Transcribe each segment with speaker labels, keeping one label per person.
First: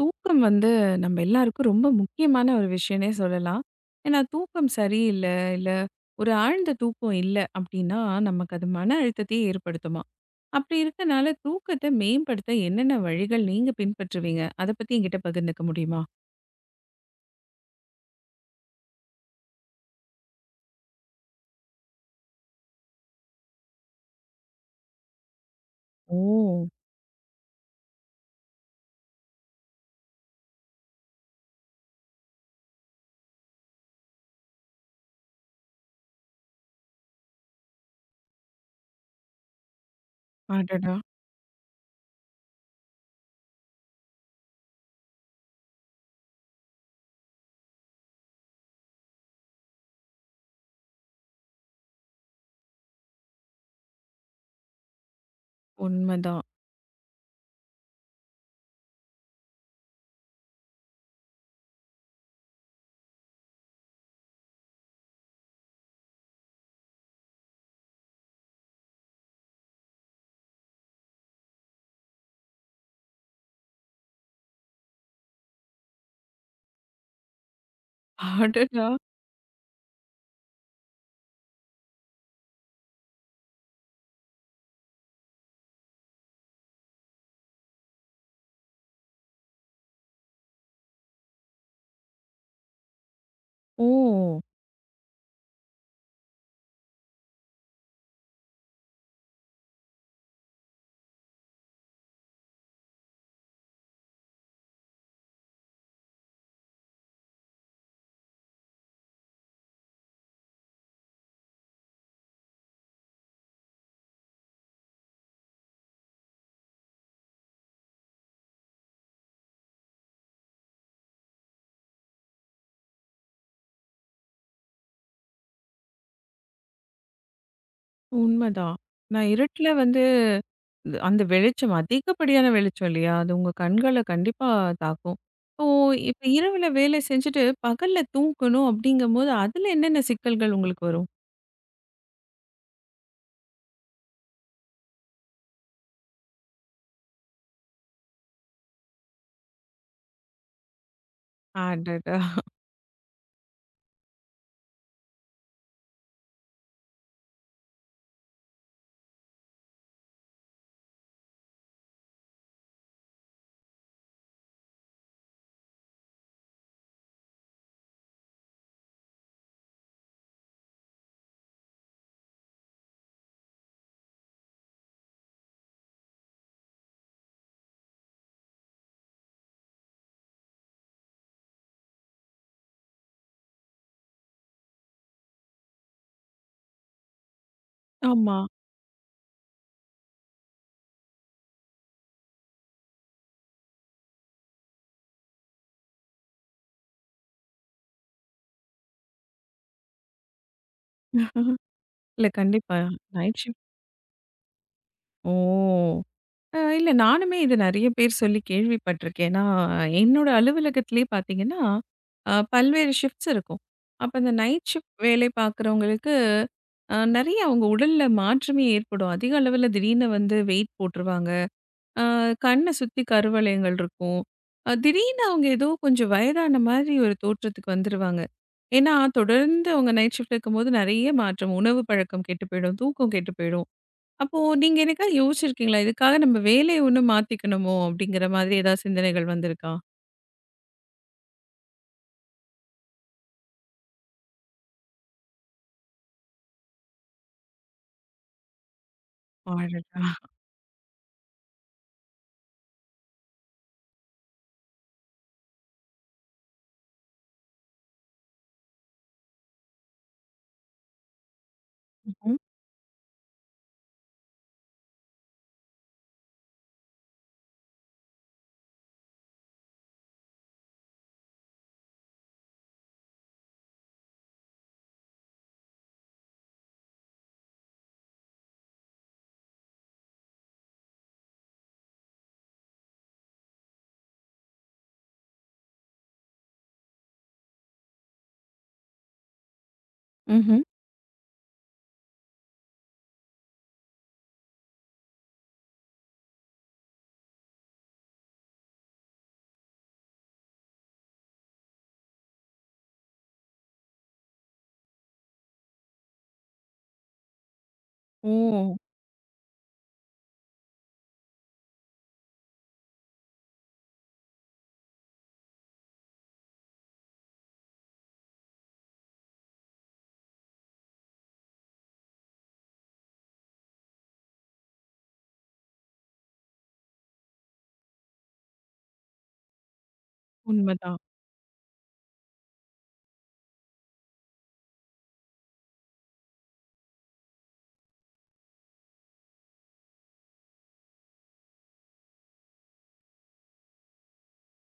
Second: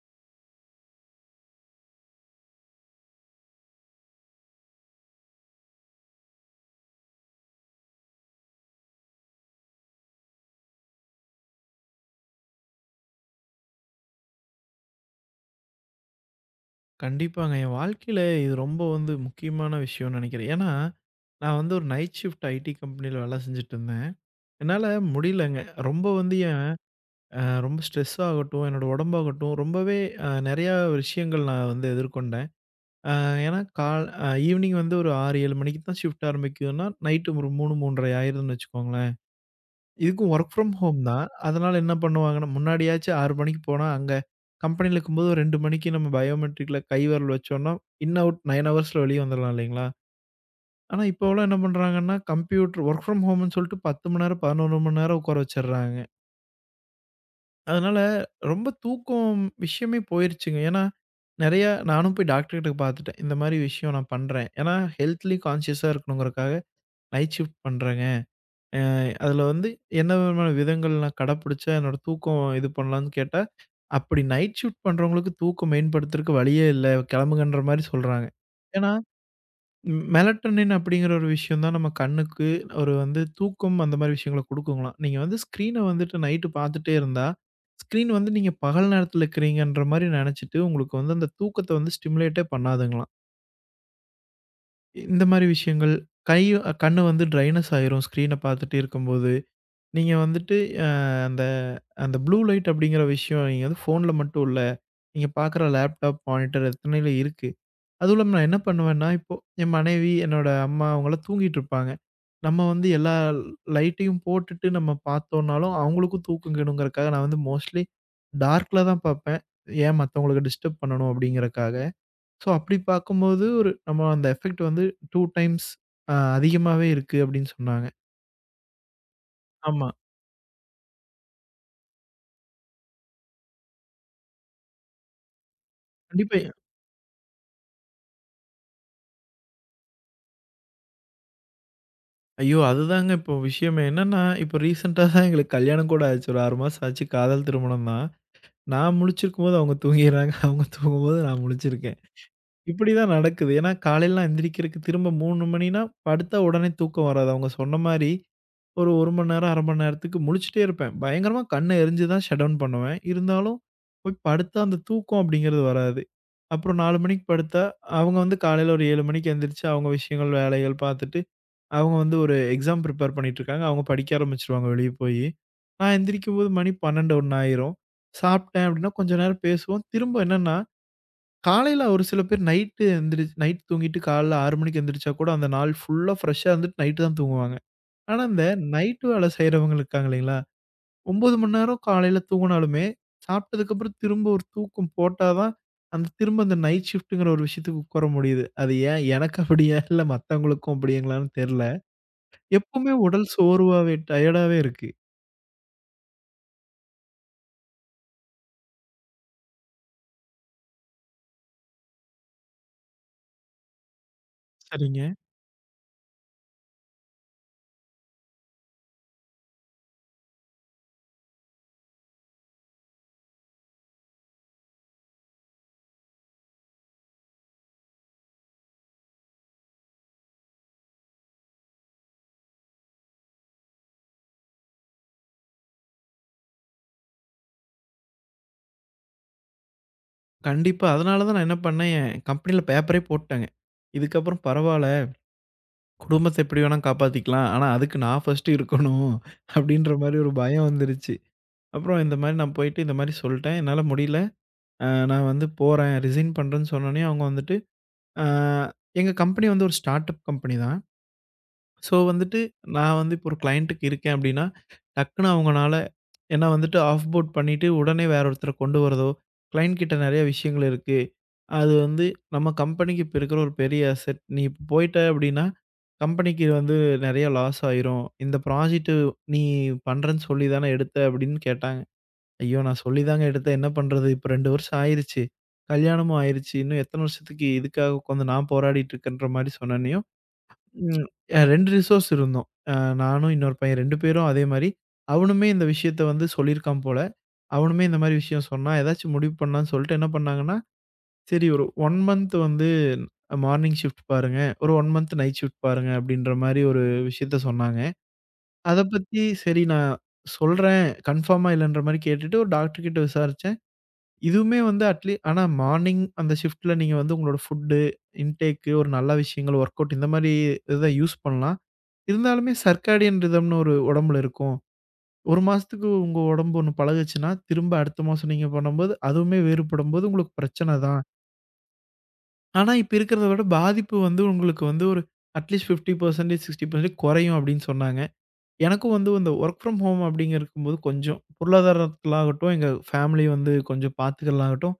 Speaker 1: தூக்கம் வந்து நம்ம எல்லாருக்கும் ரொம்ப முக்கியமான ஒரு விஷயம்னே சொல்லலாம். ஏன்னா தூக்கம் சரியில்ல, இல்ல ஒரு ஆழ்ந்த தூக்கம் இல்ல அப்டின்னா, நமக்கு அது மன அழுத்தத்தையே ஏற்படுத்துமாம். அப்டி இருக்கனால தூக்கத்த மேம்படுத்த என்னென்ன வழிகள் நீங்க பின்பற்றுவீங்க? அத பத்தி என்கிட்ட பகிர்ந்துக்க முடியுமா?
Speaker 2: கண்டிப்பாங்க. என் வாழ்க்கையில இது ரொம்ப வந்து முக்கியமான விஷயம்னு நெனைக்கிறேன். ஏன்னா, நான் வந்து ஒரு நைட் ஷிஃப்ட் ஐடி கம்பெனியில வேல செஞ்சுட்டுருந்தேன். என்னால முடியலங்க. ரொம்ப வந்து என்
Speaker 1: ஓ!
Speaker 2: ரொம்ப ஸ்ட்ரெஸ் ஆகட்டும், என்னோட உடம்பாகட்டும், ரொம்பவே நெறையா விஷயங்கள் நான் வந்து எதிர்கொண்டேன். அ ஏன்னா கால் ஈவினிங் வந்து ஒரு 6, 7 மணிக்கு தான் ஷிஃப்ட் ஆரம்பிக்குதுன்னா, நைட்டு ஒரு 3, 3:30 ஆயிருதுன்னு வச்சுக்கோங்களேன். இதுக்கும் வொர்க் ஃப்ரம்
Speaker 1: அடடா!
Speaker 2: ஹோம் தான். அதனால என்ன பண்ணுவாங்கன்னா, முன்னாடியாச்சும் 6 மணிக்கு போனா, அங்க கம்பெனில இருக்கும்போது ஒரு 2 மணிக்கு நம்ம பயோமெட்ரிக்ல கைவிரல் வச்சோம்னா, இன் அவுட் 9 ஹவர்ஸ்ல வெளிய வந்துரலாம் இல்லைங்களா? ஆனா இப்போவெல்லாம் என்ன பண்றாங்கன்னா, கம்ப்யூட்டர் வொர்க் ஃப்ரம் ஹோம்ன்னு சொல்லிட்டு 10 மணி நேரம், 11 மணி நேரம் உட்கார வச்சர்றாங்க.
Speaker 1: உண்மதான்.
Speaker 2: அதனால ரொம்ப தூக்கம் விஷயமே போயிருச்சுங்க. ஏன்னா, நெறையா நானும் போய் டாக்டர் கிட்ட பாத்துட்டேன். இந்த மாரி விஷயம் நான் பண்றேன். ஏன்னா ஹெல்த்லயும் கான்ஷியஸா இருக்கணுங்கிறக்காக நைட் ஷிஃப்ட் பண்றேங்க. அ அதில வந்து என்ன விதமான விதங்கள் நான் கடைப்பிடிச்சா என்னோட தூக்கம் இது பண்ணலான்னு கேட்டா, அப்படி நைட் ஷிஃப்ட் பண்றவங்களுக்கு தூக்கம் மேம்படுத்துறதுக்கு வழியே இல்ல. கிளம்புங்கன்ற மாரி சொல்றாங்க.
Speaker 1: அடடா!
Speaker 2: ஏன்னா, மெலட்டனின் அப்படிங்கிற ஒரு விஷயம் தான் நம்ம கண்ணுக்கு ஒரு வந்து தூக்கம் அந்த மாரி விஷயங்கள குடுக்குங்களாம். நீங்க வந்து ஸ்க்ரீன வந்துட்டு நைட்டு பார்த்துட்டே இருந்தா, ஸ்க்ரீன் வந்து நீங்க பகல் நேரத்தில இருக்கிறீங்கன்ற மாரி நெனைச்சுட்டு, உங்களுக்கு வந்து அந்த தூக்கத்த வந்து ஸ்டிமுலேட்டே பண்ணாதுங்களாம்.
Speaker 1: ஓ!
Speaker 2: இந்த மாரி விஷயங்கள் கை கண்ணு வந்து ட்ரைனஸ் ஆயிரும் ஸ்க்ரீன பார்த்துட்டே இருக்கும்போது. நீங்க வந்துட்டு அ அந்த அந்த ப்ளூ லைட் அப்படிங்கிற விஷயம் நீங்க வந்து ஃபோன்ல மட்டும் இல்ல. நீங்க பார்க்குற லேப்டாப், மானிட்டர் எத்தனையில இருக்கு. அதுவும் இல்லாம நான் என்ன பண்ணுவேன்னா, இப்போ என் மனைவி, என்னோட அம்மா அவங்கலாம் தூங்கிட்டு இருப்பாங்க. நம்ம வந்து எல்லா லைட்டையும் போட்டுட்டு நம்ம பார்த்தோம்னாலும், அவங்களுக்கும் தூக்கம் கெடுங்கிறக்காக நான் வந்து மோஸ்ட்லி டார்க்ல தான் பார்ப்பேன். ஏன் மத்தவங்களுக்கு டிஸ்டர்ப் பண்ணணும் அப்படிங்கிறக்காக. ஸோ அப்படி பார்க்கும்போது ஒரு நம்ம அந்த எஃபெக்ட் வந்து 2 டைம்ஸ் அதிகமாவே இருக்கு அப்படின்னு சொன்னாங்க.
Speaker 1: உண்மதான். நான் இருட்டுல
Speaker 2: ஆமா.
Speaker 1: வந்து அந்த வெளிச்சம் அதிகப்படியான வெளிச்சம் இல்லையா? அது உங்க கண்கள கண்டிப்பா தாக்கும். இப்போ
Speaker 2: கண்டிப்பா
Speaker 1: இரவுல வேலை செஞ்சுட்டு பகல்ல தூங்கணும் அப்படிங்கும்போது, அதுல என்னென்ன சிக்கல்கள் உங்களுக்கு வரும்?
Speaker 2: ஐயோ! அதுதாங்க இப்போ விஷயமே. என்னன்னா, இப்போ ரீசென்ட்டா தான் எங்களுக்கு கல்யாணம் கூட ஆச்சு. ஒரு 6 மாசம் ஆச்சு. காதல் திருமணம் தான். நான் முழிச்சிருக்கும்போது அவங்க தூங்கிர்றாங்க. அவங்க தூங்கும்போது நான் முழிச்சிருக்கேன்.
Speaker 1: அடடா!
Speaker 2: இப்படி தான் நடக்குது. ஏன்னா, காலையிலலாம் எந்திரிக்கிறதுக்கு திரும்ப 3 மணினா, படுத்தா உடனே தூக்கம் வராது. அவங்க சொன்ன மாரி, ஒரு 1 மணி நேரம், 1/2 மணி நேரத்துக்கு முழிச்சிட்டே இருப்பேன். பயங்கரமா கண்ண எரிஞ்சு தான் ஷட் டவுன் பண்ணுவேன். இருந்தாலும், போய் படுத்தா அந்த தூக்கம் அப்படிங்கிறது வராது. அப்புறம் 4 மணிக்கு படுத்தா, அவங்க வந்து காலையில ஒரு 7 மணிக்கு எந்திரிச்சு, அவங்க விஷயங்கள், வேலைகள் பார்த்துட்டு அவங்க வந்து ஒரு எக்ஸாம் ப்ரிப்பேர் பண்ணிட்டுருக்காங்க. அவங்க படிக்க ஆரம்பிச்சுருவாங்க வெளிய போயி. நான் எந்திரிக்கும்போது மணி 12, 1 ஆயிரும். சாப்பிட்டேன் அப்டின்னா கொஞ்சம் நேரம் பேசுவோம். திரும்ப என்னன்னா, காலையில ஒரு சில பேர் நைட்டு எந்திரி நைட் தூங்கிட்டு காலைல 6 மணிக்கு எந்திரிச்சா கூட அந்த நாள் ஃபுல்லா ஃப்ரெஷ்ஷா இருந்துட்டு நைட்டு தான் தூங்குவாங்க. ஆனா,
Speaker 1: ஆமா.
Speaker 2: இந்த நைட் வேல செய்றவங்க இருக்காங்க இல்லைங்களா? 9 மணி நேரம் காலையில தூங்குனாலுமே, சாப்பிட்டதுக்கப்புறம் திரும்ப ஒரு தூக்கம் போட்டா தான், அந்த திரும்ப அந்த நைட் ஷிஃப்ட்ங்கிற ஒரு விஷயத்துக்கு உட்கார முடியுது. அது ஏன் எனக்கு அப்படியா? இல்ல மத்தவங்களுக்கும் அப்படிங்களான்னு தெர்ல.
Speaker 1: இல்ல கண்டிப்பா.
Speaker 2: எப்பவுமே உடல்
Speaker 1: நைட் ஷிஃப்ட்.
Speaker 2: சோர்வாவே, டயர்டாவே இருக்கு.
Speaker 1: ஓ! இல்ல நானுமே இது நெறைய பேர் சொல்லி கேள்விப்பட்டுருக்கேன். ஏன்னா, என்னோட அலுவலகத்திலேயே பார்த்தீங்கன்னா, பல்வேறு ஷிஃப்ட்ஸ் இருக்கும். அப்ப இந்த நைட் ஷிஃப்ட்
Speaker 2: சரிங்க.
Speaker 1: வேலை பார்க்குறவங்களுக்கு, நெறைய அவங்க உடல்ல மாற்றமே ஏற்படும். அதிக அளவில திடீர்னு வந்து வெயிட் போட்டுருவாங்க. அ கண்ண சுத்தி கருவளையங்கள் இருக்கும். திடீர்னு அவங்க ஏதோ கொஞ்சம் வயதான மாதிரி ஒரு தோற்றத்துக்கு வந்துருவாங்க. ஏன்னா, தொடர்ந்து அவங்க நைட் ஷிஃப்ட் இருக்கும்போது நெறைய மாற்றம். உணவு பழக்கம் கெட்டு போயிடும், தூக்கம் கெட்டு போயிடும். அப்போ நீங்க என்னைக்காவது யோசிச்சிருக்கீங்களா? இதுக்காக நம்ம வேலைய ஒண்ணு மாத்திக்கணுமோ! அப்படிங்கிற மாதிரி ஏதாவது சிந்தனைகள் வந்திருக்கா?
Speaker 2: கண்டிப்பா. அதனால தான் நான் என்ன பண்ணேன், என் கம்பெனில பேப்பரே போட்டுட்டேங்க. இதுக்கப்புறம் பரவால்ல, குடும்பத்த எப்படி வேணா காப்பாத்திக்கலாம். ஆனா அதுக்கு நான் ஃபர்ஸ்ட்டு இருக்கணும். அப்படின்ற
Speaker 1: அடடா!
Speaker 2: மாரி ஒரு பயம் வந்துருச்சு. அப்புறம் இந்த மாரி நான் போயிட்டு இந்த மாரி சொல்ட்டேன். என்னால முடியல. நான் வந்து போறேன். ரிசைன் பண்றேன்னு சொன்னோனே, அவங்க வந்துட்டு அ எங்க கம்பெனி வந்து ஒரு ஸ்டார்ட் அப் கம்பெனி தான். ஸோ
Speaker 1: ம்ஹ்ம்.
Speaker 2: வந்துட்டு நான் வந்து இப்போ ஒரு கிளையன்ட்டுக்கு இருக்கேன் அப்படின்னா, டக்குனு அவங்கனால ஏன்னா வந்துட்டு ஆஃப் போட் பண்ணிட்டு உடனே வேற ஒருத்தர கொண்டு வரதோ, கிளையண்ட் கிட்ட நெறைய விஷயங்கள் இருக்கு. அது வந்து நம்ம கம்பெனிக்கு இப்ப இருக்கிற ஒரு பெரிய அசெட். நீ இப்ப போயிட்ட அப்டின்னா, கம்பெனிக்கு வந்து நெறைய லாஸ் ஆயிரும். இந்த ப்ராஜெக்ட் நீ பண்றேன்னு சொல்லி தானே எடுத்த அப்டின்னு கேட்டாங்க. ஐயோ! நான் சொல்லி தாங்க எடுத்தேன். என்ன பண்றது? இப்ப 2 வருஷம் ஆயிருச்சு. கல்யாணமும் ஆயிருச்சு. இன்னும் எத்தன வருஷத்துக்கு இதுக்காக உட்காந்து நான் போராடிட்டு இருக்கேன்ற மாரி சொன்னோனே
Speaker 1: ம்ஹ்ம்.
Speaker 2: ம். 2 ரிசோர்ஸ் இருந்தோம். அ நானும் இன்னொரு பையன் 2 பேரும் அதே மாரி, அவனுமே இந்த விஷயத்த வந்து சொல்லியிருக்கான் போல. அவனுமே இந்த மாரி விஷயம் சொன்னா, ஏதாச்சும் முடிவு பண்ணலான்னு சொல்லிட்டு என்ன பண்ணாங்கன்னா, சரி ஒரு 1 மந்த் வந்து மார்னிங் ஷிஃப்ட் பாருங்க. ஒரு 1 மந்த் நைட் ஷிஃப்ட் பாருங்க அப்படின்ற மாரி ஒரு விஷயத்த சொன்னாங்க.
Speaker 1: ஓ!
Speaker 2: அத பத்தி சரி நான் சொல்றேன். கன்ஃபார்மா இல்லன்ற மாரி கேட்டுட்டு ஒரு டாக்டர் கிட்ட விசாரிச்சேன். இதுவுமே வந்து அட்லீ ஆனா மார்னிங் அந்த ஷிஃப்ட்ல நீங்க வந்து உங்களோட ஃபுட்டு, இன்டேக்கு ஒரு நல்ல விஷயங்கள், ஒர்க் அவுட் இந்த மாரி இத யூஸ் பண்ணலாம். இருந்தாலுமே சர்க்காடியன் ரிதம்னு ஒரு உடம்புல இருக்கும். 1 மாசத்துக்கு உங்க உடம்பு ஒண்ணு பழகுச்சுன்னா, திரும்ப அடுத்த மாசம் நீங்க பண்ணும்போது, அதுவுமே வேறுபடும்போது உங்களுக்கு பிரச்சனை
Speaker 1: உண்மதான்.
Speaker 2: தான். ஆனா, இப்ப இருக்கிறத விட பாதிப்பு வந்து உங்களுக்கு வந்து ஒரு அட்லீஸ்ட் 50%, 60% குறையும் அப்படின்னு சொன்னாங்க. எனக்கும் வந்து இந்த ஒர்க் ஃப்ரம் ஹோம் அப்படிங்க இருக்கும்போது கொஞ்சம் பொருளாதாரத்தில ஆகட்டும், எங்க ஃபேமிலி வந்து கொஞ்சம் பார்த்துக்கிறதுல ஆகட்டும்,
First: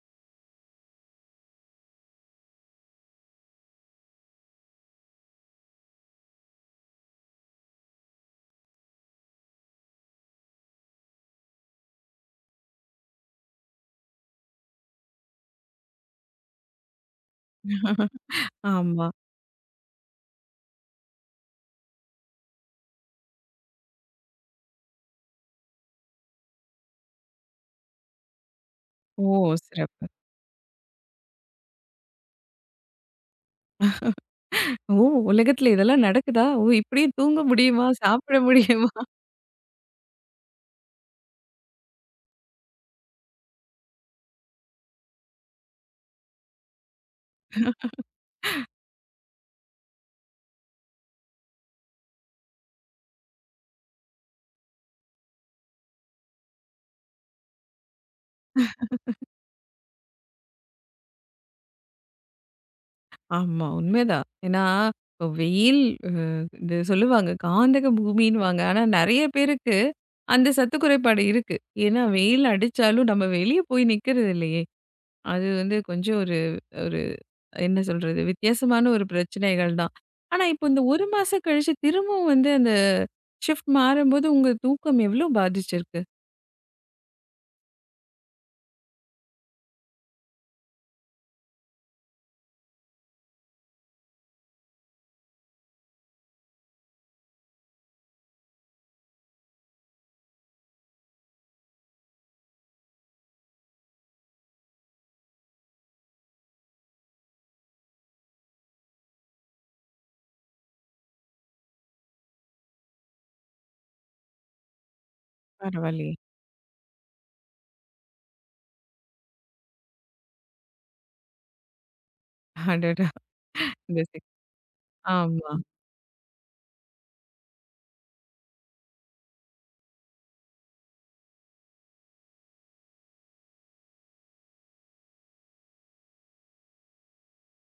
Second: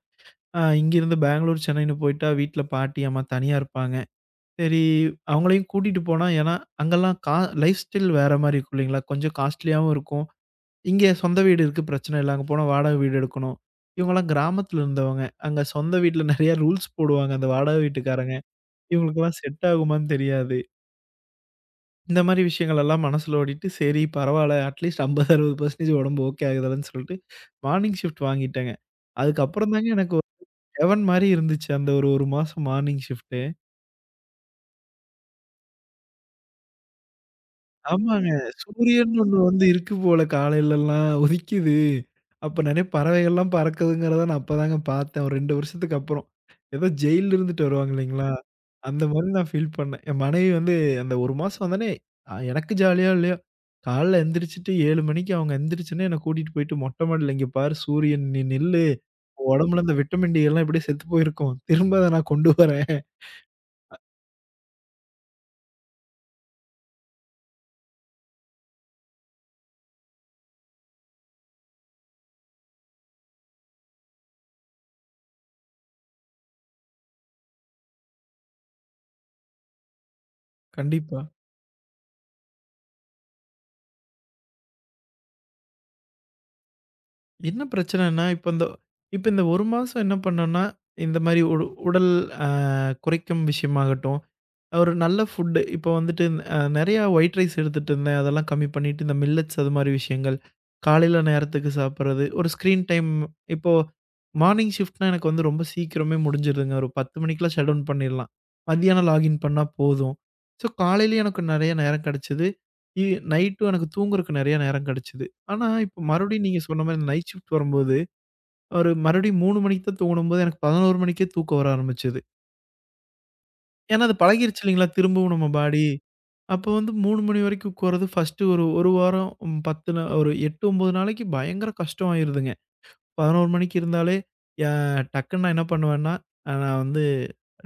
Speaker 2: இங்கிருந்து பெங்களூர், சென்னைன்னு போயிட்டா வீட்ல பாட்டி, அம்மா தனியா இருப்பாங்க. சரி, அவங்களையும் கூட்டிட்டு போனா, ஏன்னா அங்கலாம் லைஃப் ஸ்டைல் வேற மாரி இருக்கும் இல்லைங்களா? கொஞ்சம் காஸ்ட்லியாவும் இருக்கும். இங்க சொந்த வீடு இருக்கு பிரச்சனை இல்ல. அங்க போனா வாடகை வீடு எடுக்கணும். இவங்கலாம் கிராமத்துல இருந்தவங்க. அங்க சொந்த வீட்ல நெறைய ரூல்ஸ் போடுவாங்க அந்த வாடகை வீட்டுக்காரங்க.
Speaker 1: ஆமா.
Speaker 2: இவங்களுக்கெல்லாம் செட் ஆகுமான்னு தெரியாது. இந்த மாரி விஷயங்கள் எல்லாம் மனசுல ஓடிட்டு, சரி பரவால்ல அட்லீஸ்ட் 50, 60% உடம்பு ஓகே ஆகுதுல்லன்னு சொல்லிட்டு, மார்னிங் ஷிஃப்ட் வாங்கிட்டேங்க.
Speaker 1: ஓ!
Speaker 2: அதுக்கப்புறம் தாங்க
Speaker 1: சிறப்பு.
Speaker 2: எனக்கு ஒரு ஹெவன் மாரி இருந்துச்சு. அந்த ஒரு 1 மாசம் மார்னிங் ஷிஃப்ட்.
Speaker 1: ஓ! உலகத்துல இதெல்லாம் நடக்குதா? ஓ! இப்படியே தூங்க முடியுமா?
Speaker 2: ஆமாங்க.
Speaker 1: சாப்பிட முடியுமா?
Speaker 2: சூரியன் ஒண்ணு வந்து இருக்கு போல காலையிலலாம் உதிக்குது. அப்ப நெறைய பறவைகள்லாம் பறக்குதுங்கிறத நான் அப்பதாங்க பார்த்தேன். ஒரு 2 வருஷத்துக்கு அப்புறம். ஏதோ ஜெயில்ல இருந்துட்டு வருவாங்க இல்லைங்களா? அந்த மாரி நான் ஃபீல் பண்ணேன். என் மனைவி வந்து அந்த 1 மாசம் வந்தோனே எனக்கு ஜாலியோ இல்லையோ, காலைல எந்திரிச்சுட்டு 7 மணிக்கு அவங்க எந்திரிச்சோனே என்ன கூட்டிட்டு போயிட்டு மொட்ட மாடில, "இங்க பாரு சூரியன் நீ நில்லு. உடம்புல இந்த விட்டமின் டி எல்லாம் இப்படியே செத்து போயிருக்கும். திரும்ப அத நான் கொண்டு வரேன்."
Speaker 1: ஆமா, உண்மைதான். ஏன்னா, இப்போ வெயில் அ இது சொல்லுவாங்க காந்தக பூமின்னுவாங்க. ஆனா, நெறைய பேருக்கு அந்த சத்து குறைபாடு இருக்கு. ஏன்னா, வெயில் அடிச்சாலும் நம்ம வெளிய போய் நிக்கிறது இல்லையே! அது வந்து கொஞ்சம் ஒரு ஒரு என்ன சொல்றது? வித்தியாசமான ஒரு பிரச்சனைகள் தான். ஆனா, இப்போ இந்த 1
Speaker 2: கண்டிப்பா.
Speaker 1: மாசம் கழிச்சு திரும்பவும் வந்து அந்த ஷிஃப்ட் மாறும்போது உங்க தூக்கம் எவ்ளோ பாதிச்சிருக்கு?
Speaker 2: என்ன பிரச்சனைன்னா, இப்ப இந்த இப்ப இந்த 1 மாசம் என்ன பண்ணோம்னா, இந்த மாரி உடல் அ குறைக்கும் விஷயமாகட்டும், ஒரு நல்ல ஃபுட்டு இப்போ வந்துட்டு நெறையா ஒயிட் ரைஸ் எடுத்துட்டு இருந்தேன். அதெல்லாம் கம்மி பண்ணிட்டு, இந்த மில்லட்ஸ் அது மாரி விஷயங்கள், காலையில நேரத்துக்கு சாப்பிடுறது, ஒரு ஸ்க்ரீன் டைம் இப்போ மார்னிங் ஷிஃப்ட்னா எனக்கு வந்து ரொம்ப சீக்கிரமே முடிஞ்சிருதுங்க. ஒரு 10 மணிக்கெல்லாம் ஷட் டவுன் பண்ணிடலாம். மதியானம் லாகின் பண்ணா போதும். ஸோ, காலையிலயும் எனக்கு நெறைய நேரம் கெடைச்சது. இ நைட்டும் எனக்கு தூங்குறதுக்கு நெறைய நேரம் கெடைச்சது. ஆனா, இப்ப
Speaker 1: பரவாயில்லையே!
Speaker 2: மறுபடியும் நீங்க சொன்ன மாரி இந்த நைட் ஷிஃப்ட் வரும்போது, ஒரு மறுபடியும் 3 மணிக்கு தான் தூங்கணும்போது, எனக்கு 11 மணிக்கே தூக்கம் வர ஆரம்பிச்சது.
Speaker 1: அடடா! இந்த
Speaker 2: ஏன்னா, அது
Speaker 1: சி
Speaker 2: பழகிருச்சு இல்லைங்களா? திரும்பவும் நம்ம
Speaker 1: ஆமா.
Speaker 2: பாடி. அப்போ வந்து 3 மணி வரைக்கும் உட்கார்றது ஃபர்ஸ்ட்டு ஒரு 1 வாரம் 10 நா ஒரு 8, 9 நாளைக்கு பயங்கர கஷ்டம் ஆயிருதுங்க. 11 மணிக்கு இருந்தாலே, யா டக்குன்னு நான் என்ன பண்ணுவேன்னா, நான் வந்து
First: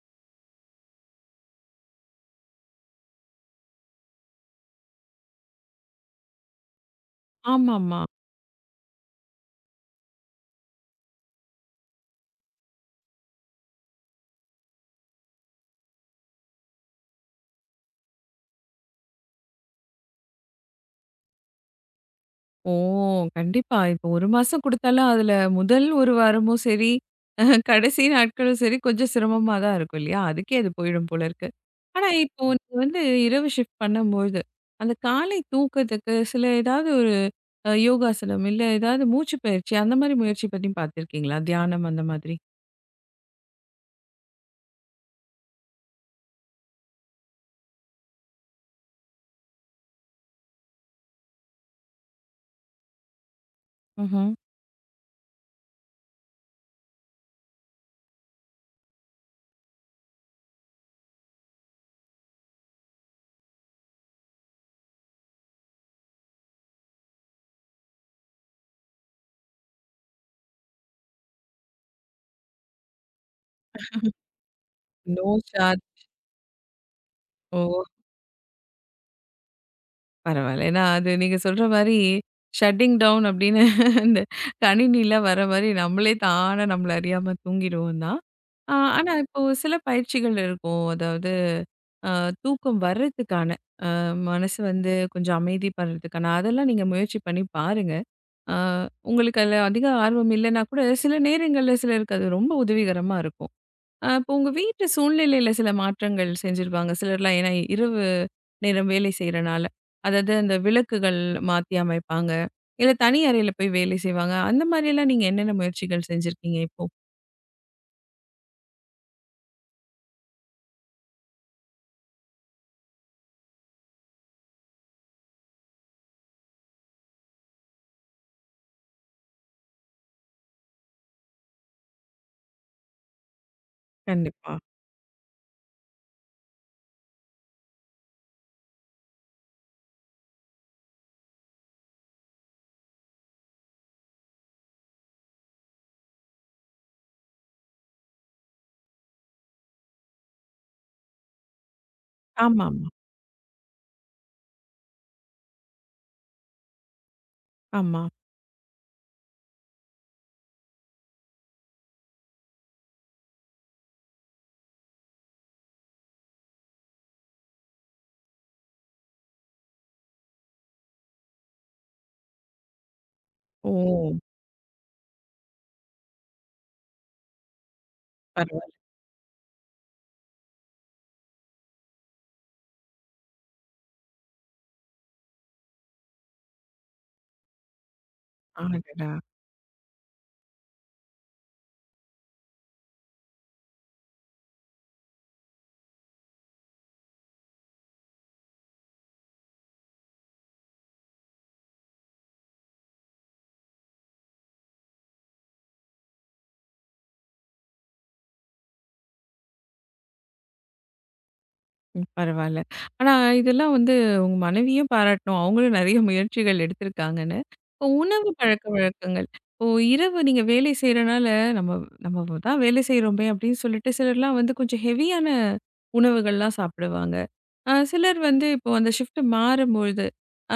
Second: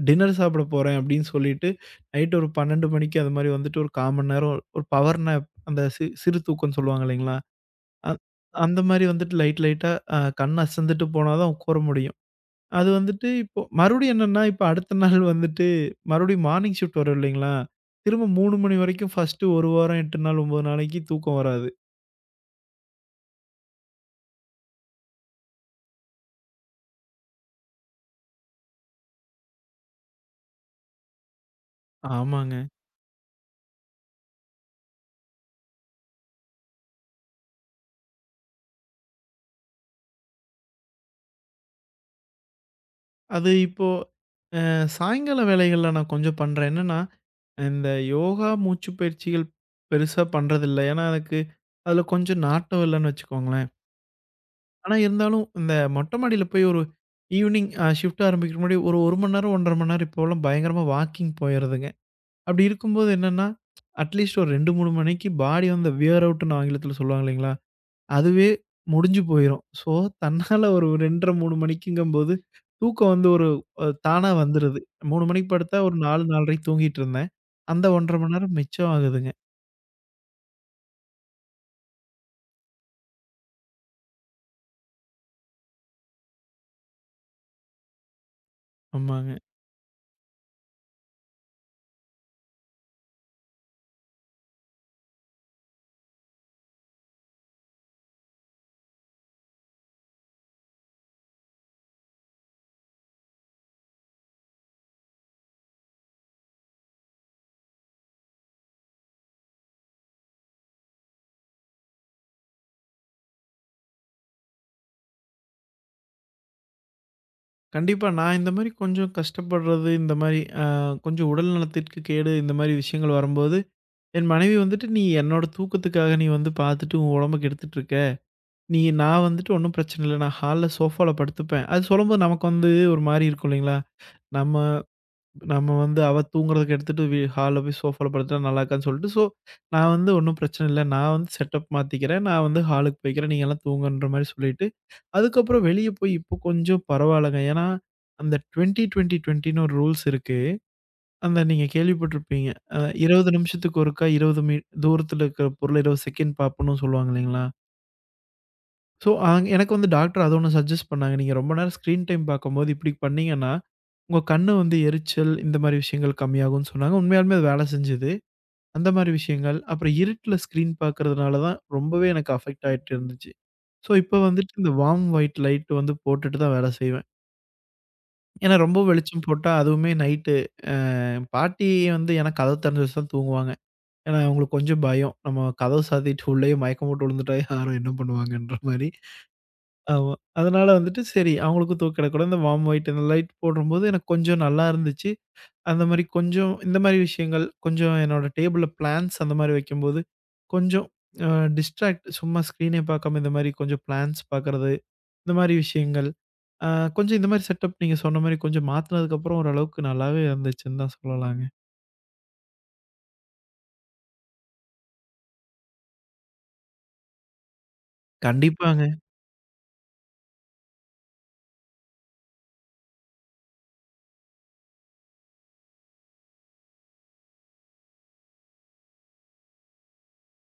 Speaker 2: டின்னர் சாப்பிட போறேன் அப்படின்னு சொல்லிட்டு, நைட் ஒரு 12 மணிக்கு அது மாரி வந்துட்டு ஒரு 1/4 மணி நேரம் ஒரு பவர் நேப் அந்த சிறு தூக்கம்ன்னு சொல்லுவாங்க இல்லைங்களா?
Speaker 1: ஆமாமா.
Speaker 2: அந் அந்த மாரி வந்துட்டு லைட் லைட்டா கண் அசந்துட்டு போனா தான் உட்கார முடியும். அது வந்துட்டு இப்போ மறுபடியும் என்னன்னா, இப்ப அடுத்த நாள் வந்துட்டு மறுபடியும் மார்னிங் ஷிஃப்ட் வரும் இல்லைங்களா? திரும்ப 3 மணி வரைக்கும் ஃபர்ஸ்ட் 1 வாரம் 8 நாள் 9 நாளைக்கு தூக்கம் வராது.
Speaker 1: ஓ! கண்டிப்பா. இப்போ 1 மாசம் குடுத்தாலும் அதுல முதல் 1 வாரமும் சரி, கடைசி நாட்களும் சரி கொஞ்சம் சிரமமா தான் இருக்கும் இல்லையா? அதுக்கே அது போயிடும் போல இருக்கு. ஆனா, இப்போ
Speaker 2: ஆமாங்க.
Speaker 1: நீங்க வந்து இரவு ஷிஃப்ட் பண்ணும்போது, அந்த காலை தூக்கத்துக்கு சில ஏதாவது ஒரு யோகாசனம் இல்ல ஏதாவது மூச்சு பயிற்சி அந்த மாரி முயற்சி பண்ணி பார்த்துருக்கீங்களா? தியானம் அந்த மாதிரி?
Speaker 2: அது இப்போ சாயங்கால வேலைகள்ல நான் கொஞ்சம் பண்றேன். என்னன்னா, இந்த யோகா மூச்சு பயிற்சிகள் பெருசா பண்றதில்ல. ஏன்னா எனக்கு அதுல கொஞ்சம் நாட்டம் இல்லன்னு வச்சுக்கோங்க.
Speaker 1: ம்ஹ்ம்.
Speaker 2: ஆனா இருந்தாலும், இந்த மொட்ட மாடியில போய் ஒரு ஈவினிங் ஷிஃப்ட் ஆரம்பிக்கிற முன்னாடி ஒரு 1 மணி நேரம், 1 1/2 மணி நேரம் இப்போலாம் பயங்கரமா வாக்கிங் போயிறதுங்க. அப்படி இருக்கும்போது என்னன்னா, அட்லீஸ்ட் ஒரு 2, 3 மணிக்கு பாடி வந்து வியர் அவுட்ன்னு ஆங்கிலத்தில சொல்லுவாங்க இல்லைங்களா? அதுவே முடிஞ்சு போயிரும். ஸோ, தன்னால ஒரு 2 1/2, 3 மணிக்குங்கம்போது தூக்கம் வந்து ஒரு தானா வந்துருது. 3
Speaker 1: நோ
Speaker 2: மணிக்கு படுத்தா
Speaker 1: சார்ஜ்.
Speaker 2: ஒரு 4, 4 1/2 தூங்கிட்டு இருந்தேன்.
Speaker 1: ஓ!
Speaker 2: அந்த 1 1/2 மணி நேரம் மிச்சம் ஆகுதுங்க.
Speaker 1: பரவால்ல. ஏன்னா அது நீங்க சொல்ற மாரி ஷட்டிங் டவுன் அப்படின்னு இந்த கணினிலாம் வர மாரி நம்மளே தானா நம்மள அறியாம தூங்கிடுவோம் தான். ஆனா
Speaker 2: ஆமாங்க.
Speaker 1: இப்போ சில பயிற்சிகள் இருக்கும். அதாவது அ தூக்கம் வர்றதுக்கான அ மனசு வந்து கொஞ்சம் அமைதிப்படுறதுக்கான அதெல்லாம் நீங்க முயற்சி பண்ணி பாருங்க. அ உங்களுக்கு அதுல அதிக ஆர்வம் இல்லன்னா கூட சில நேரங்கள்ல சிலருக்கு அது ரொம்ப உதவிகரமா இருக்கும். இப்போ உங்க வீட்டு சூழ்நிலையில சில மாற்றங்கள் செஞ்சிருப்பாங்க. சிலர்லாம் ஏன்னா இரவு நேரம் வேலை செய்றனால. அதாவது அந்த விளக்குகள் மாத்தி அமைப்பாங்க. இல்ல தனி அறையில போய் வேலை செய்வாங்க. அந்த மாரிலாம் நீங்க என்னென்ன முயற்சிகள் செஞ்சிருக்கீங்க இப்போ?
Speaker 2: கண்டிப்பா. நான் இந்த மாரி கொஞ்சம் கஷ்டப்படுறது, இந்த மாரி கொஞ்சம் உடல் நலத்திற்கு கேடு இந்த மாரி விஷயங்கள் வரும்போது, என் மனைவி வந்துட்டு, "நீ என்னோட தூக்கத்துக்காக நீ வந்து பார்த்துட்டு உன் உடம்ப கெடுத்துட்டு இருக்க. நீ நான் வந்துட்டு ஒண்ணும் பிரச்சனை இல்ல. நான் ஹால்ல சோஃபால படுத்துப்பேன்." அது சொல்லும்போது நமக்கு வந்து ஒரு மாரி இருக்கும் இல்லைங்களா?
Speaker 1: கண்டிப்பா.
Speaker 2: நம்ம நம்ம வந்து அவ தூங்குறத கெடுத்துட்டு ஹால்ல போய் சோஃபால படுத்தா நல்லா இருக்காதுன்னு சொல்லிட்டு, ஸோ நான் வந்து, "ஒண்ணும் பிரச்சனை இல்ல. நான் வந்து செட்டப் மாத்திக்கிறேன். நான் வந்து ஹாலுக்கு போய்க்கிறேன். நீங்கலாம் தூங்குங்கன்ற" மாரி சொல்லிட்டு அதுக்கப்புறம் வெளிய போய் இப்போ கொஞ்சம் பரவால்லங்க. ஏன்னா, அந்த 20, 20, 20ன்னு ஒரு ரூல்ஸ் இருக்கு. அந்த நீங்க கேள்விப்பட்டிருப்பீங்க. அ
Speaker 1: ஆமாமா.
Speaker 2: 20 நிமிஷத்துக்கு ஒருக்கா 20 தூரத்தில இருக்கிற பொருள 20 செகண்ட் பாப்பணும்னு சொல்லுவாங்க இல்லைங்களா?
Speaker 1: ஆமா. ஆமா.
Speaker 2: ஸோ, எனக்கு வந்து டாக்டர் அது ஒண்ணு சஜெஸ்ட் பண்ணாங்க. நீங்க ரொம்ப நேரம் ஸ்க்ரீன் டைம் பாக்கும்போது இப்படி பண்ணீங்கன்னா, உங்க கண்ணு வந்து எரிச்சல் இந்த மாரி விஷயங்கள் கம்மியாகும்னு சொன்னாங்க. உண்மையாலுமே அது வேலை செஞ்சது. அந்த மாரி விஷயங்கள். அப்புறம் இருட்டுல ஸ்க்ரீன் பாக்குறதுனால தான் ரொம்பவே எனக்கு அஃபெக்ட் ஆயிட்டு இருந்துச்சு.
Speaker 1: ஓ!
Speaker 2: ஸோ, இப்ப வந்துட்டு இந்த வார்ம் ஒயிட் லைட் வந்து போட்டுட்டு தான் வேலை செய்வேன். ஏன்னா
Speaker 1: பரவால்ல.
Speaker 2: ரொம்ப வெளிச்சம் போட்டா அதுவுமே நைட்டு அ பாட்டி வந்து ஏன்னா கதவு திறந்து வச்சு தான் தூங்குவாங்க. ஏன்னா அவங்களுக்கு கொஞ்சம் பயம். நம்ம கதவு சாத்திட்டு உள்ளயே மயக்கம் போட்டு விழுந்துட்டா யாரும் என்ன பண்ணுவாங்கன்ற மாரி.
Speaker 1: அடடா!
Speaker 2: ஆமா. அதனால வந்துட்டு சரி அவங்களுக்கும் தூக்கம் கெடக்கூடாது. இந்த வார்ம் ஒயிட் இந்த லைட் போடும்போது எனக்கு கொஞ்சம் நல்லா இருந்துச்சு. அந்த மாரி கொஞ்சம் இந்த மாரி விஷயங்கள், கொஞ்சம் என்னோட டேபிள்ல பிளான்ட்ஸ் அந்த மாரி வைக்கும்போது, கொஞ்சம் அ டிஸ்ட்ராக்ட் சும்மா ஸ்க்ரீனே பார்க்காம இந்த மாரி கொஞ்சம் பிளான்ட்ஸ் பார்க்கறது, இந்த மாரி விஷயங்கள். அ கொஞ்சம் இந்த மாரி செட்டப் நீங்க சொன்ன மாரி கொஞ்சம் மாத்துனதுக்கப்புறம் ஓரளவுக்கு நல்லாவே இருந்துச்சுன்னு தான் சொல்லலாங்க.
Speaker 1: ம். பரவால்ல. ஆனா இதெல்லாம் வந்து உங்க மனைவியும் பாராட்டணும். அவங்களும் நெறைய முயற்சிகள் எடுத்திருக்காங்கன்னு. இப்போ உணவு
Speaker 2: கண்டிப்பாங்க.
Speaker 1: பழக்கவழக்கங்கள். இப்போ இரவு நீங்க வேலை செய்றனால, நம்ம நம்ம தான் வேலை செய்றோமே அப்படின்னு சொல்லிட்டு சிலர்லாம் வந்து கொஞ்சம் ஹெவியான உணவுகள்லாம் சாப்பிடுவாங்க. சிலர் வந்து இப்போ அந்த ஷிஃப்ட் மாறும்பொழுது,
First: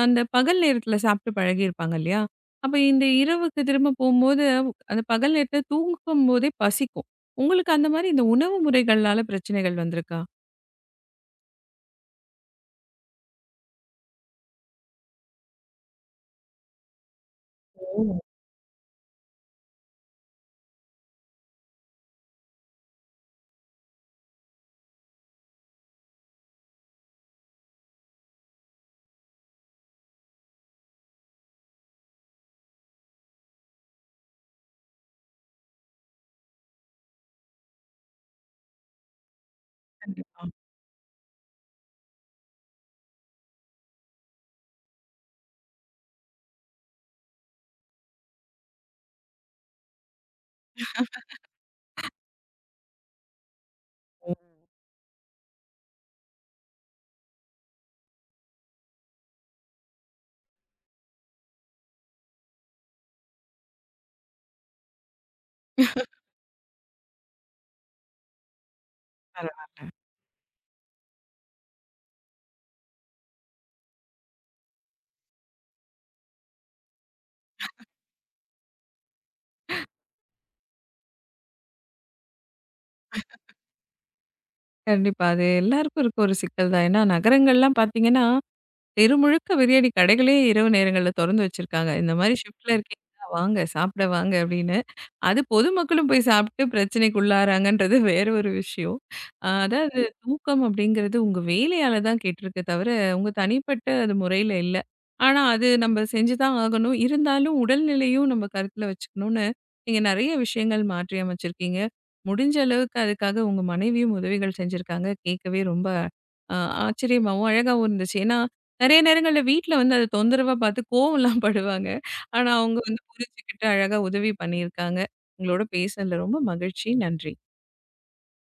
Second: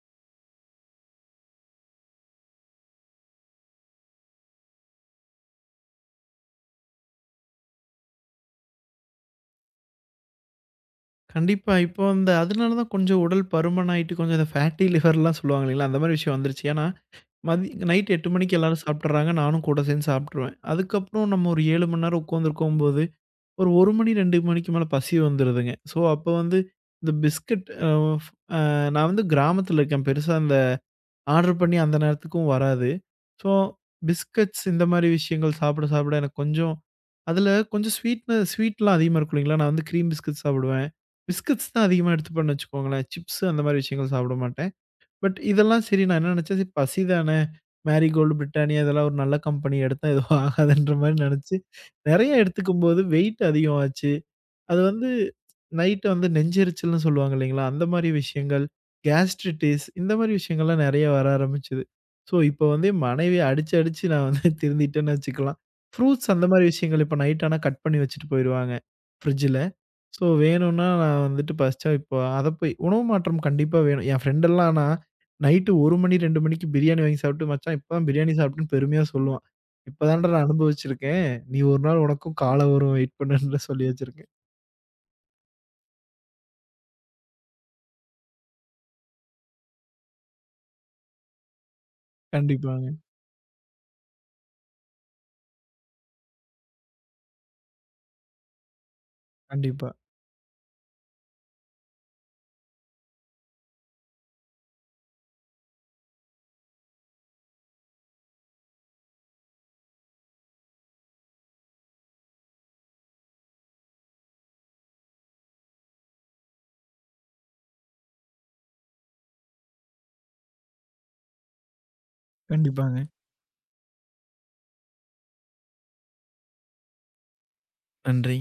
Speaker 1: அந்த பகல் நேரத்தில சாப்பிட்டு பழகியிருப்பாங்க இல்லையா? அப்ப இந்த இரவுக்கு திரும்ப போம்போது, அந்த பகல் நேரத்தில தூங்கும்போதே பசிக்கும். உங்களுக்கு அந்த மாரி இந்த உணவு முறைகள்னால பிரச்சனைகள் வந்திருக்கா?
Speaker 2: கண்டிப்பா. இப்போ அந்த அதனால தான் கொஞ்சம் உடல் பருமன் ஆயிட்டு கொஞ்சம் இந்த ஃபேட்டி லிவர்லாம் சொல்லுவாங்க இல்லைங்களா? அந்த மாரி விஷயம் வந்துருச்சு. ஏன்னா, நைட் 8 மணிக்கு எல்லாரும் சாப்பிட்டுர்றாங்க. நானும் கூட சேர்ந்து சாப்பிட்டுருவேன். அதுக்கப்புறம் நம்ம ஒரு 7 மணி நேரம் உட்காந்துருக்கும்போது ஒரு 1 மணி 2 மணிக்கு மேல பசி வந்துருதுங்க. ஸோ, அப்ப வந்து இந்த பிஸ்கட் ஃப் அ நான் வந்து கிராமத்துல இருக்கேன். பெருசா அந்த ஆர்டர் பண்ணி அந்த நேரத்துக்கும் வராது. ஸோ, பிஸ்கட்ஸ் இந்த மாரி விஷயங்கள் சாப்பிட, சாப்பிட எனக்கு கொஞ்சம் அதுல கொஞ்சம் ஸ்வீட்னு ஸ்வீட்லாம் அதிகமா இருக்கும் இல்லைங்களா? நான் வந்து கிரீம் பிஸ்கட்
Speaker 1: கண்டிப்பா.
Speaker 2: சாப்பிடுவேன். பிஸ்கட்ஸ் தான் அதிகமா எடுத்துப்பேன்னு வச்சுக்கோங்களேன். சிப்ஸ் அந்த மாரி விஷயங்கள் சாப்பிட மாட்டேன். பட் இதெல்லாம் சரி நான் என்ன நினைச்சேன், "சரி பசி தானே, மேரிகோல்டு, பிரிட்டானியா இதெல்லாம் ஒரு நல்ல கம்பெனி எடுத்தா எதுவும் ஆகாதுன்ற" மாரி நெனச்சு நெறைய எடுத்துக்கும்போது வெயிட் அதிகமாச்சு. அது வந்து நைட்டு வந்து நெஞ்செரிச்சல்னு சொல்லுவாங்க இல்லைங்களா? அந்த மாரி விஷயங்கள், கேஸ்ட்ரிடிஸ் இந்த மாரி விஷயங்கள்லாம் நெறைய வர ஆரம்பிச்சது. ஸோ, இப்போ வந்து என் மனைவிய அடிச்சு, அடிச்சு நான் வந்து திருந்திட்டேன்னு வச்சுக்கலாம். ஃப்ரூட்ஸ் அந்த மாரி விஷயங்கள் இப்போ நைட் ஆனா கட் பண்ணி வச்சுட்டு போயிருவாங்க, ஃப்ரிட்ஜில.
Speaker 1: உண்மதான்.
Speaker 2: ஸோ, வேணும்னா நான் வந்துட்டு பசிச்சா இப்போ அத போய் உணவு மாற்றம் கண்டிப்பா வேணும். என் ஃப்ரெண்டெல்லாம் நான் நைட்டு 1 மணி, 2 மணிக்கு பிரியாணி வாங்கி சாப்பிட்டு, "மச்சான் இப்ப தான் பிரியாணி சாப்பிட்டேன்னு" பெருமையா சொல்லுவான். "இப்ப தான்டா நான் அனுபவிச்சிருக்கேன். நீ ஒரு நாள் உனக்கும் காலம் வரும் வெயிட் பண்ணுன்ற" சொல்லி வச்சிருக்கேன்.
Speaker 1: கண்டிப்பா. அது எல்லாருக்கும் இருக்க ஒரு சிக்கல் தான். ஏன்னா நகரங்கள்லாம் பார்த்தீங்கன்னா, தெரு முழுக்க பிரியாணி கடைகளே இரவு நேரங்கள்ல தொறந்து வச்சிருக்காங்க. இந்த மாரி ஷிஃப்ட்ல
Speaker 2: கண்டிப்பாங்க.
Speaker 1: இருக்கீங்களா? வாங்க சாப்பிட வாங்க அப்படின்னு. அது பொதுமக்களும் போய் சாப்பிட்டு பிரச்சனைக்கு உள்ளாராங்கன்றது வேற ஒரு விஷயம்.
Speaker 2: கண்டிப்பா,
Speaker 1: அதாவது தூக்கம் அப்படிங்கிறது உங்க வேலையால தான் கெட்டிருக்கே தவிர, உங்க தனிப்பட்ட அது முறையில இல்ல. ஆனா அது நம்ம செஞ்சு தான் ஆகணும். இருந்தாலும் உடல்நிலையும் நம்ம கருத்துல வச்சுக்கணும்னு, நீங்க நெறைய விஷயங்கள் மாற்றி அமைச்சிருக்கீங்க. முடிஞ்ச அளவுக்கு அதுக்காக உங்க மனைவியும் உதவிகள் செஞ்சிருக்காங்க. கேட்கவே ரொம்ப அ ஆச்சரியமாவும், அழகாவும் இருந்துச்சு. ஏன்னா, நெறைய நேரங்கள்ல வீட்ல வந்து அத தொந்தரவா பார்த்து கோவம்லாம் படுவாங்க. ஆனா அவங்க வந்து
Speaker 2: கண்டிப்பாங்க.
Speaker 1: புரிஞ்சுகிட்டு அழகா உதவி பண்ணியிருக்காங்க. உங்களோட பேசுனதுல ரொம்ப மகிழ்ச்சி. நன்றி.
Speaker 2: நன்றி.